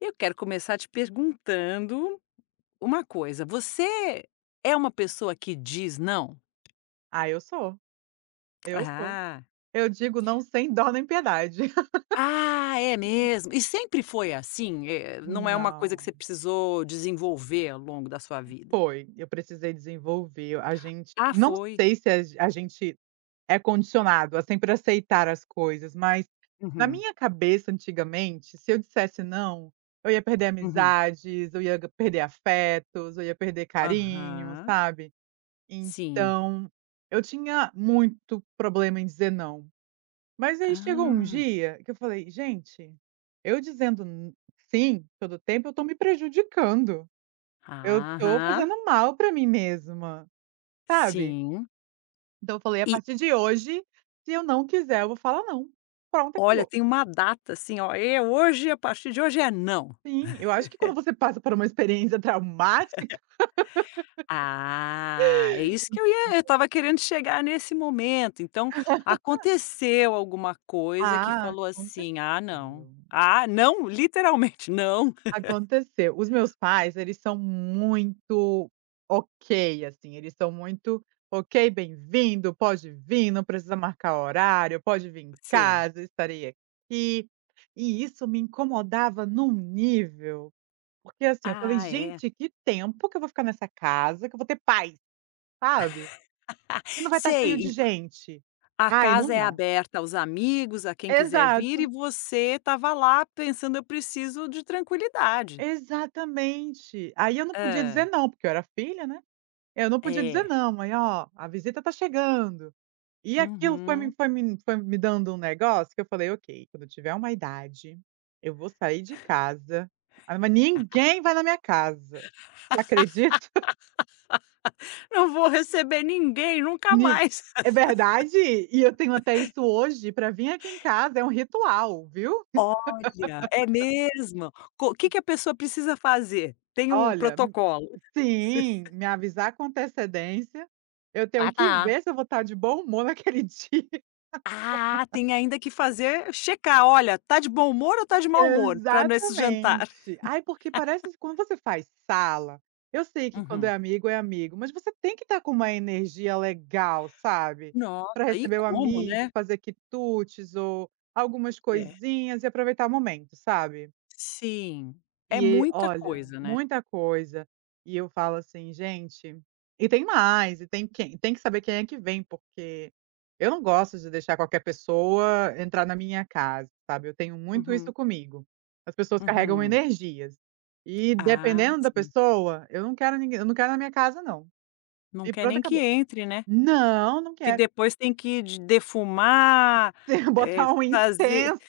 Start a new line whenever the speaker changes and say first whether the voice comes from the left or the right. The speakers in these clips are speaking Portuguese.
left: Eu quero começar te perguntando uma coisa. Você é uma pessoa que diz não?
right: Ah, eu sou, eu sou.
left: Ah.
right: Eu digo não sem dó nem piedade.
left: Ah, é mesmo? E sempre foi assim? Não é uma coisa que
right: Não,
left: você precisou desenvolver ao longo da sua vida?
right: foi. Eu precisei desenvolver. A gente
left: Ah,
right: não
left: foi?
right: sei se a gente é condicionado a sempre aceitar as coisas, mas na
left: Uhum,
right: minha cabeça, antigamente, se eu dissesse não, eu ia perder
left: uhum.
right: amizades, eu ia perder afetos, eu ia perder carinho,
left: Aham.
right: sabe.
left: Sim.
right: Então, eu tinha muito problema em dizer não. Mas aí chegou um
left: Ah.
right: dia que eu falei: "Gente, eu dizendo n sim todo tempo, eu tô me prejudicando, eu tô
left: Aham.
right: fazendo mal pra mim mesma", sabe.
left: Sim.
right: Então eu falei: "A
left: E
right: partir de hoje, se eu não quiser, eu vou falar não. Pronto,
left: olha,
right: acabou".
left: tem uma data assim, ó, é hoje, a partir de hoje é não.
right: Sim, eu acho que quando você passa por uma experiência traumática.
left: Ah, é isso que eu estava querendo chegar nesse momento, então, aconteceu alguma coisa que
right: Ah,
left: falou assim: "Ah, não.
right: aconteceu.
left: Ah, não", literalmente, "Não".
right: Aconteceu. Os meus pais, eles são muito ok, assim, eles são muito: "Ok, bem-vindo, pode vir, não precisa marcar horário, pode vir em
left: Sei.
right: casa, estarei aqui". E isso me incomodava num nível, porque, assim, eu falei:
left: Ah, é.
right: "Gente, que tempo que eu vou ficar nessa casa, que eu vou ter paz", sabe? "E não vai estar cheio
left: Sei,
right: de
left: en
right: gente".
left: A
right: Ai,
left: casa
right: não
left: é
right: dá.
left: aberta aos amigos, a quem quiser vir, e
right: Exato,
left: você estava lá pensando: "Eu preciso de tranquilidade".
right: exatamente. Aí eu não podia dizer
left: Hã.
right: não, porque eu era filha, né? Eu não podia dizer
left: É.
right: não, mãe. "Ó, a visita tá chegando". E aquilo foi me
left: Uhum.
right: foi me foi me dando um negócio que eu falei: "Ok, quando eu tiver uma idade, eu vou sair de casa, ah, mas ninguém vai na minha casa". Acredito.
left: "Não vou receber ninguém nunca
right: Ni
left: mais".
right: É verdade, e eu tenho até isso hoje, pra vir aqui em casa é um ritual, viu.
left: Olha, é mesmo? Co Que a pessoa precisa fazer? Tem um
right: Olha m-
left: protocolo?
right: sim, me avisar com antecedência, eu tenho
left: Ah,
right: que
left: tá.
right: ver se eu vou estar de bom humor naquele dia.
left: Ah, tem ainda que fazer checar, olha, tá de bom humor ou tá de mau humor para nesse jantar?
right: Exatamente. Ai, porque parece que quando você faz sala, eu sei que quando
left: Uhum.
right: é amigo, mas você tem que estar com uma energia legal, sabe,
left: Nossa,
right: para
left: e
right: receber o
left: como,
right: amigo,
left: né?
right: fazer quitutes ou algumas
left: É.
right: coisinhas e aproveitar o momento, sabe?
left: Sim, é
right: E
left: muita
right: olha,
left: coisa, né.
right: muita coisa. E eu falo assim: "Gente", e tem mais, e tem quem tem que saber quem é que vem, porque eu não gosto de deixar qualquer pessoa entrar na minha casa, sabe, eu tenho muito isso
left: Uhum,
right: comigo. As pessoas carregam
left: uhum.
right: energias, e
left: Ah,
right: dependendo da
left: sim.
right: pessoa, eu não quero na minha casa não.
left: Não
right: E
left: quer
right: pronto,
left: nem que
right: acabou.
left: entre, né?
right: Não, não
left: Que
right: quero.
left: depois tem que de defumar,
right: Se eu botar um
left: fazer
right: incenso.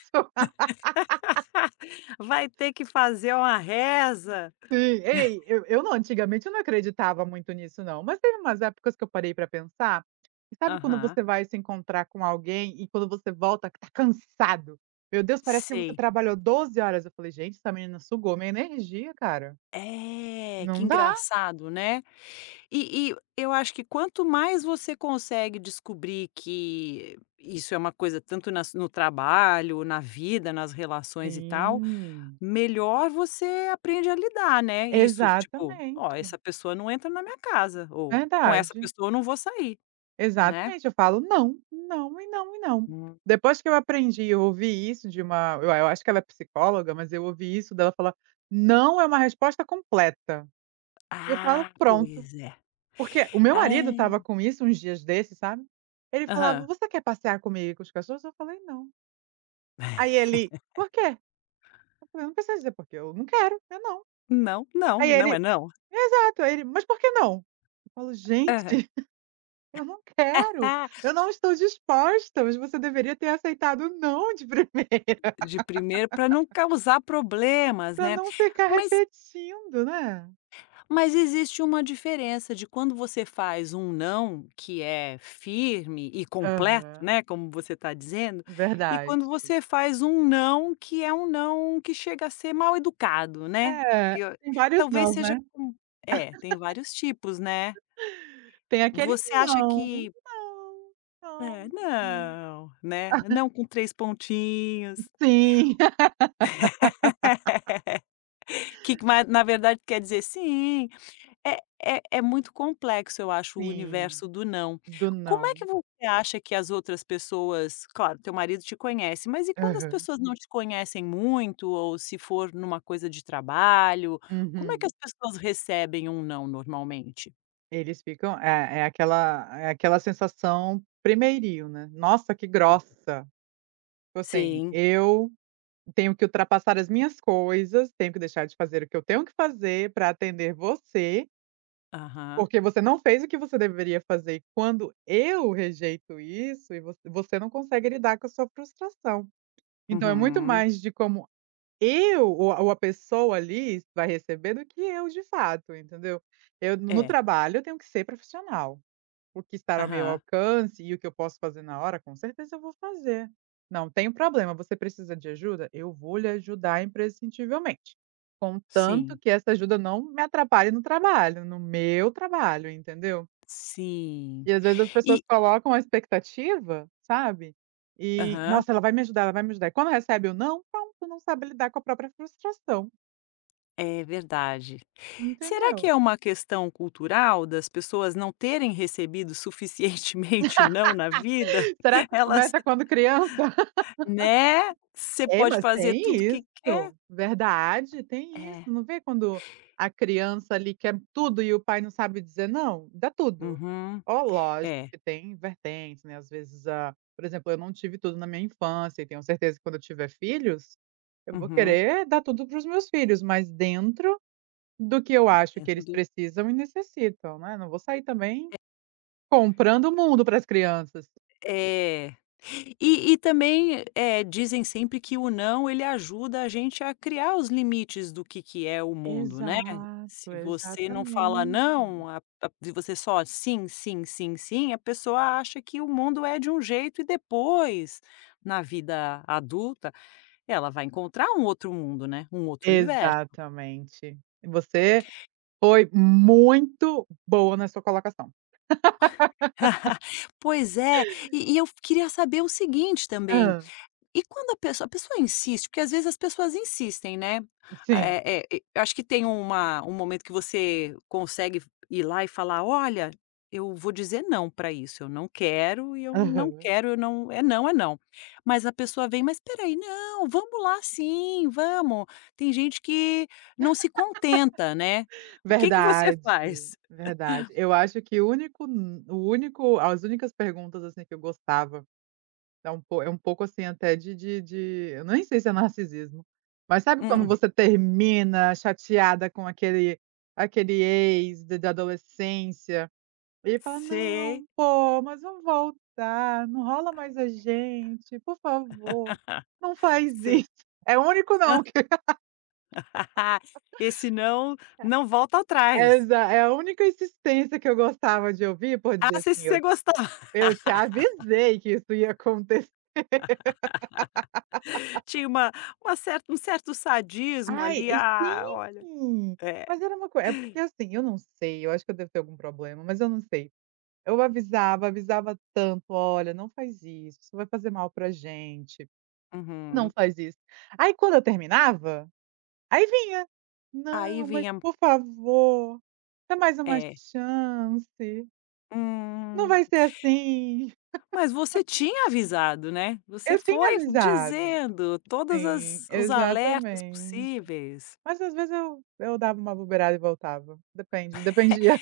left: vai ter que fazer uma reza.
right: Sim. Ei, eu não antigamente eu não acreditava muito nisso não, mas teve umas épocas que eu parei pra pensar, e sabe quando
left: Aham,
right: você vai se encontrar com alguém e quando você volta que tá cansado? "Meu Deus, parece que você
left: sei.
right: trabalhou 12 horas". Eu falei: "Gente, essa menina sugou minha energia, cara.
left: É, que
right: Não dá".
left: engraçado, né. E eu acho que quanto mais você consegue descobrir que isso é uma coisa tanto nas no trabalho, na vida, nas relações e tal,
right: Sim.
left: melhor você aprende a lidar, né. Isso, tipo: "Ó, essa
right: Exatamente.
left: pessoa não entra na minha casa", ou "Com essa
right: Verdade.
left: pessoa eu não vou sair", né.
right: Exatamente, eu falo: "Não, não e não e não".
left: Hum.
right: Depois que eu aprendi, eu ouvi isso de uma eu acho que ela é psicóloga, mas eu ouvi isso dela falar: "Não é uma resposta completa". Eu falo:
left: Ah,
right: "Pronto".
left: pois é.
right: Porque o meu marido estava
left: É.
right: com isso uns dias desses, sabe. Ele falava:
left: Aham.
right: "Você quer passear comigo e com os cachorros?" Eu falei: "Não". Aí ele: "Por quê?" Eu falei: "Não precisa dizer por quê, eu não quero, eu não".
left: Não, não,
right: Aí
left: não é
right: ele:
left: não.
right: "Exato". Aí ele: "Mas por que não?" Eu falo:
left: Aham.
right: "Gente". Eu não quero,
left: Ah.
right: eu não estou disposta, mas você deveria ter aceitado o "não" de primeira,
left: De primeiro para não causar problemas,
right: para
left: né.
right: não ficar
left: Mas
right: repetindo, né.
left: mas existe uma diferença de quando você faz um não, que é firme e completo,
right: Aham,
left: né, como você está dizendo, e
right: verdade.
left: quando você faz um não, que é um não que chega a ser mal educado, né.
right: É,
left: Que eu
right: tem vários
left: talvez
right: nãos,
left: seja
right: né.
left: com É, tem vários tipos, né.
right: Tem aquele
left: Você acha
right: "não,
left: que
right: não, não,
left: É,
right: não".
left: "Não", né, "não" com 3 pontinhos,
right: Sim,
left: que ma na verdade quer dizer "sim". É muito complexo, eu acho, o
right: sim,
left: universo do não.
right: do
left: Como é
right: não.
left: que você acha que as outras pessoas, claro, teu marido te conhece, mas e quando as
right: Aham.
left: pessoas não Uhum. te conhecem muito ou se for numa coisa de trabalho, como é que
right: Uhum.
left: as pessoas recebem um não normalmente?
right: Eles ficam aquela é aquela sensação primeiril, né, "nossa, que grossa", tipo assim,
left: Sim.
right: eu tenho que ultrapassar as minhas coisas, tenho que deixar de fazer o que eu tenho que fazer para atender você,
left: Aham.
right: porque você não fez o que você deveria fazer. E quando eu rejeito isso e você não consegue lidar com a sua frustração. Então é muito
left: Uhum.
right: mais de como eu ou a pessoa ali vai receber do que eu de fato, entendeu. Eu no
left: É.
right: trabalho eu tenho que ser profissional. O que estar ao meu
left: Aham.
right: alcance e o que eu posso fazer na hora, com certeza eu vou fazer. Não tem problema, você precisa de ajuda? Eu vou lhe ajudar imprescindivelmente, contanto
left: Sim.
right: que essa ajuda não me atrapalhe no trabalho, no meu trabalho, entendeu.
left: Sim.
right: E às vezes as pessoas
left: E
right: colocam a expectativa, sabe, e:
left: aham.
right: "Nossa, ela vai me ajudar, ela vai me ajudar", e quando recebe o "não", pronto, não sabe lidar com a própria frustração,
left: É verdade. Será que
right: entendeu.
left: é uma questão cultural das pessoas não terem recebido suficientemente não na vida?
right: Será que
left: Elas,
right: começa quando criança?
left: né, você
right: É,
left: pode
right: mas
left: fazer
right: tem
left: tudo o que quer.
right: isso. Verdade, tem isso.
left: É.
right: Não vê quando a criança ali quer tudo e o pai não sabe dizer não? Dá tudo.
left: Uhum.
right: Ó, lógico
left: É.
right: que tem vertentes, né, às vezes ah, por exemplo, eu não tive tudo na minha infância e tenho certeza que quando eu tiver filhos, eu vou
left: Uhum.
right: querer dar tudo para os meus filhos, mas dentro do que eu acho que
left: Dentro
right: eles
left: do.
right: precisam e necessitam, né. Não vou sair também comprando o mundo para as crianças.
left: É. E também, dizem sempre que o não ele ajuda a gente a criar os limites do que é o mundo, né.
right: Exato,
left: Se você não fala
right: exatamente.
left: não, a se você só sim, sim, sim, sim, a pessoa acha que o mundo é de um jeito e depois, na vida adulta, ela vai encontrar um outro mundo, né, um outro universo.
right: Exatamente. Você foi muito boa na sua colocação.
left: Pois é, e eu queria saber o seguinte também.
right: Hã,
left: E quando a pessoa insiste, porque às vezes as pessoas insistem, né.
right: sim.
left: Eu acho que tem uma um momento que você consegue ir lá e falar: "Olha, eu vou dizer não para isso, eu não
right: Aham.
left: quero, eu não é não, é não". Mas a pessoa vem: "Mas espera aí, não, vamos lá sim, vamos". Tem gente que não se contenta, né. O que que você
right: Verdade,
left: faz?
right: verdade. Eu acho que o único, as únicas perguntas, assim, que eu gostava, é um po é um pouco, assim, até de eu nem sei se é narcisismo, mas sabe quando
left: Hum,
right: você termina chateada com aquele ex de da adolescência? Ele fala: "Não,
left: sei,
right: pô, mas vamos voltar, não rola mais a gente, por favor, não faz
left: sei.
right: isso". É o único não que
left: Esse não, não volta
right: é
left: atrás.
right: exa é a única insistência que eu gostava de ouvir por dizer
left: Ah, se
right: assim: "Eu
left: você gostar.
right: eu te avisei que isso ia acontecer".
left: Tinha uma certa certo sadismo
right: Ai,
left: ali,
right: e
left: ah, olha
right: sim,
left: é.
right: mas era uma coisa. É porque assim, eu não sei, eu acho que eu devo ter algum problema, mas eu não sei. Eu avisava, avisava tanto: "Olha, não faz isso, isso vai fazer mal pra gente, não
left: Uhum.
right: faz isso". Aí quando eu terminava, aí vinha:
left: Aí
right: "Não, mas
left: vinha
right: por favor, dá mais uma
left: é.
right: chance, não
left: "Hum,
right: vai ser assim".
left: mas você tinha avisado, né, você
right: Eu tinha
left: foi
right: avisado.
left: dizendo todas
right: Sim,
left: as os alertas
right: exatamente.
left: possíveis".
right: Mas às vezes eu dava uma bobeirada e voltava, depende, dependia.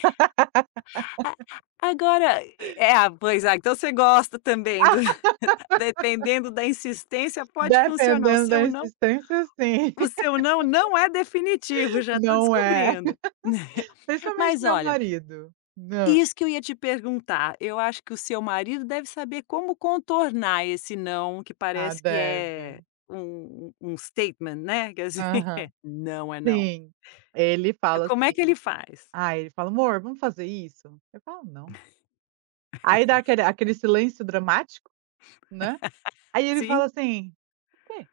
left: A Agora é, ah, pois é, então você gosta também do dependendo da insistência pode funcionar, o
right: Dependendo da
left: seu não
right: insistência, sim.
left: não é definitivo, já estou
right: Não é.
left: descobrindo.
right: Principalmente
left: Mas
right: meu
left: olha,
right: marido. Não.
left: isso que eu ia te perguntar. Eu acho que o seu marido deve saber como contornar esse não, que
right: Ah,
left: parece que
right: deve.
left: é um statement, né, quer dizer,
right: Aham.
left: não é não.
right: Sim. Ele fala
left: Como é que
right: assim,
left: ele faz?
right: ah, ele fala: "Amor, vamos fazer isso?" Eu falo: "Não". Aí dá aquele silêncio dramático, né, aí ele fala
left: Sim?
right: assim: "O quê?"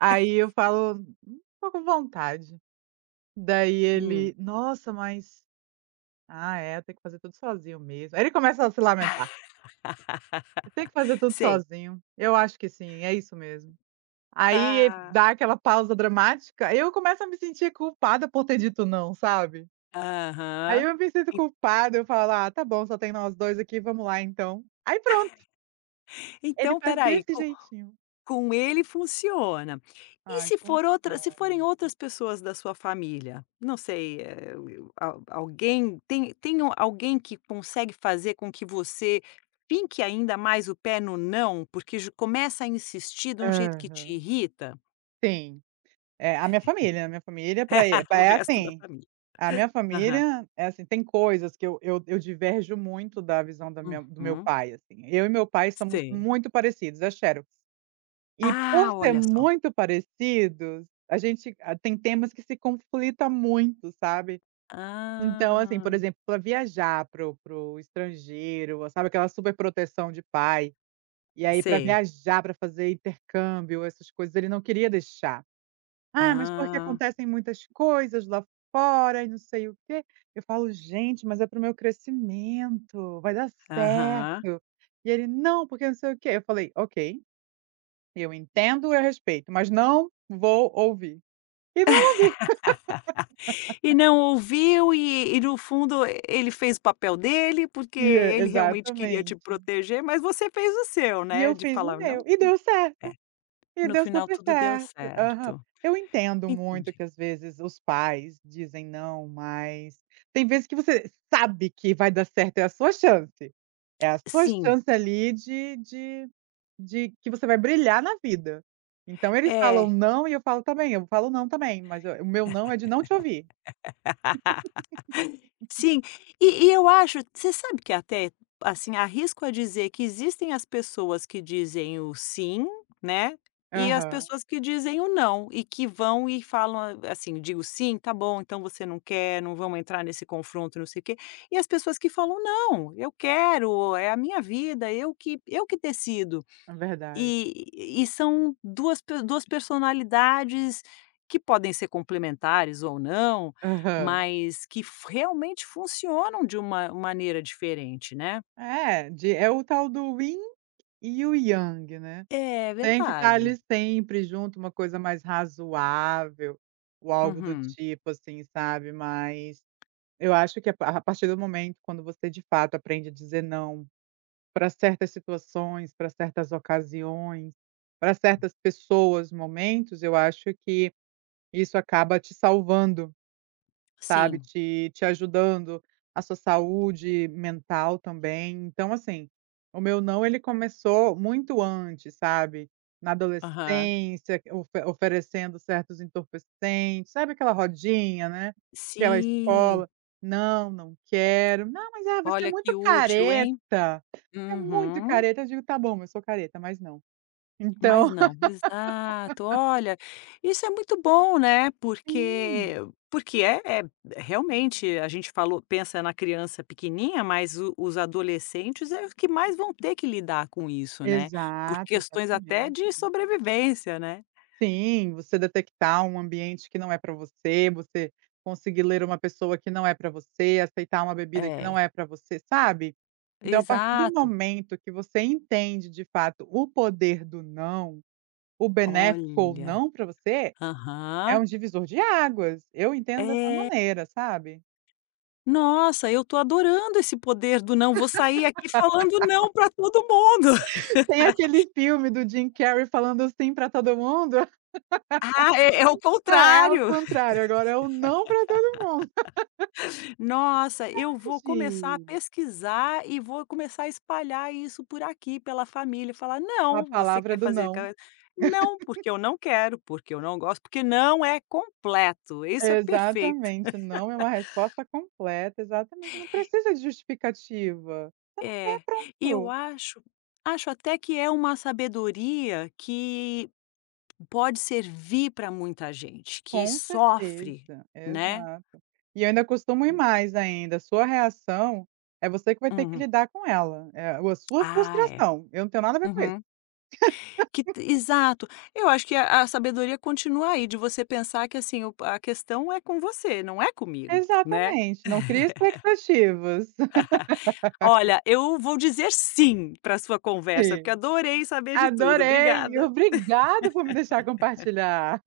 right: Aí eu falo: tô com vontade". Daí
left: Hum.
right: ele: "Nossa, mas ah, é, tem que fazer tudo sozinho mesmo". Aí ele começa a se lamentar: "Eu tenho que fazer tudo
left: Sei.
right: sozinho, eu acho que sim, é isso mesmo". Aí
left: Ah,
right: dá aquela pausa dramática, eu começo a me sentir culpada por ter dito "não", sabe. Aí
left: aham.
right: eu me sinto
left: En
right: culpada, eu falo: "Ah, tá bom, só tem nós 2 aqui, vamos lá então". Aí pronto, ele
left: Então
right: faz
left: espera.
right: desse jeitinho.
left: Com ele funciona. E
right: Ai,
left: se for outra
right: funciona.
left: se forem outras pessoas da sua família? Não sei, o al alguém tem tem o alguém que consegue fazer com que você finque ainda mais o pé no "não", porque j começa a insistir de um jeito que te
right: Aham.
left: irrita?
right: Sim. É, a minha família pra e pra
left: O
right: é
left: resto da
right: assim,
left: família.
right: a minha
left: Aham.
right: família é assim, tem coisas que eu diverjo muito da visão da minha do meu
left: Uhum.
right: pai, assim. Eu e meu pai somos
left: Sei.
right: muito parecidos, é xerox. E
left: Ah,
right: por ser
left: olha só.
right: muito parecidos, a gente a tem temas que se conflita muito, sabe. Então, assim, por
left: Ah.
right: exemplo, pra viajar para o estrangeiro, sabe aquela super proteção de pai, e aí pra
left: Sei.
right: viajar, pra fazer intercâmbio, essas coisas, ele não queria deixar. Ah, mas porque
left: Ah.
right: acontecem muitas coisas lá fora e não sei o quê. Eu falo: "Gente, mas é para o meu crescimento, vai dar
left: Aham.
right: certo". E ele: "Não, porque não sei o quê". Eu falei: "Ok, eu entendo, eu respeito, mas não vou ouvir". E não ouvi.
left: E não ouviu e no fundo ele fez o papel dele, porque
right: E é,
left: ele realmente queria te
right: exatamente.
left: proteger, mas você fez o seu,
right: E
left: né,
right: eu
left: de
right: fiz o
left: falar: "Não"
right: meu e deu
left: é,
right: certo. E
left: no
right: deu
left: final
right: super
left: tudo deu
right: certo. Aham.
left: certo.
right: Eu entendo muito
left: Entendi.
right: que às vezes os pais dizem não, mas tem vezes que você sabe que vai dar certo, é a sua chance. É a sua
left: Sim,
right: chance ali de que você vai brilhar na vida. Então eles falam
left: é.
right: não e eu falo também, eu falo não também, mas o meu não é de não te ouvir.
left: Sim, e eu acho, você sabe que até, assim, arrisco a dizer que existem as pessoas que dizem o "sim", né, e as
right: Aham,
left: pessoas que dizem o "não", e que vão e falam a- assim, digo: "Sim, tá bom, então você não quer, não vamos entrar nesse confronto, não sei o quê". E as pessoas que falam: "Não, eu quero, é a minha vida, eu que decido".
right: é verdade.
left: E são 2 pe 2 personalidades que podem ser complementares ou não,
right: Aham.
left: mas que f realmente funcionam de uma maneira diferente, né.
right: É, de é o tal do yin e o yang, né.
left: É
right: Tem que estar
left: verdade.
right: ali sempre junto, uma coisa mais razoável, ou algo do
left: Uhum.
right: tipo, assim, sabe, mas eu acho que a partir do momento quando você de fato aprende a dizer não para certas situações, para certas ocasiões, para certas pessoas, momentos, eu acho que isso acaba te salvando, sabe,
left: Sim.
right: te ajudando a sua saúde mental também. Então, assim, o meu não, ele começou muito antes, sabe, na
left: Aham.
right: adolescência, oferecendo certos entorpecentes, sabe aquela rodinha, né, aquela
left: Sim.
right: escola: "Não, não quero", "Não, mas, ah, você
left: Olha que útil, hein.
right: é muito
left: Uhum.
right: careta", eu digo: "Tá bom, eu sou careta, mas não".
left: Mas
right: Então
left: não. Exato. Olha, isso é muito bom, né, porque
right: sim.
left: porque é é realmente a gente falou, pensa na criança pequenininha, mas o os adolescentes é os que mais vão ter que lidar com isso, né, por
right: Exato,
left: questões até
right: exatamente.
left: de sobrevivência, né.
right: Sim, você detectar um ambiente que não é para você, você conseguir ler uma pessoa que não é para você, aceitar uma bebida que não
left: É.
right: é para você, sabe. Então a partir do
left: Exato.
right: momento que você entende de fato o poder do não, o benéfico ou
left: Olha.
right: não para você, é
left: Aham.
right: um divisor de águas. Eu entendo dessa
left: É.
right: maneira, sabe.
left: Nossa, eu tô adorando esse poder do não. Vou sair aqui falando não para todo mundo.
right: Tem aquele filme do Jim Carrey falando sim para todo mundo.
left: Ah, é é o
right: É, é ao
left: contrário.
right: contrário, agora é o não para todo mundo.
left: Nossa, eu vou começar a
right: Entendi,
left: pesquisar e vou começar a espalhar isso por aqui, pela família, falar:
right: a
left: "Não, você
right: palavra
left: quer
right: do
left: fazer
right: não.
left: aquela não, porque eu não quero, porque eu não gosto, porque não é completo, isso é perfeito".
right: Exatamente, não é uma resposta completa, exatamente, não precisa de justificativa. É
left: É, eu
right: pronto,
left: acho, acho até que é uma sabedoria que pode servir para muita gente que
right: com
left: sofre,
right: certeza,
left: né.
right: exato. E eu ainda costumo ir mais ainda, a sua reação é você que vai ter que
left: Uhum.
right: lidar com ela, é a sua
left: Ah, é.
right: frustração, eu não tenho nada a ver com isso.
left: Uhum. Que t Exato. Eu acho que a sabedoria continua aí, de você pensar que, assim, o a questão é com você, não é comigo, né.
right: Exatamente, não cria expectativas.
left: Olha, eu vou dizer "sim" para sua conversa, porque
right: Sim.
left: adorei saber de tudo.
right: Adorei,
left: Obrigada.
right: obrigado por me deixar compartilhar.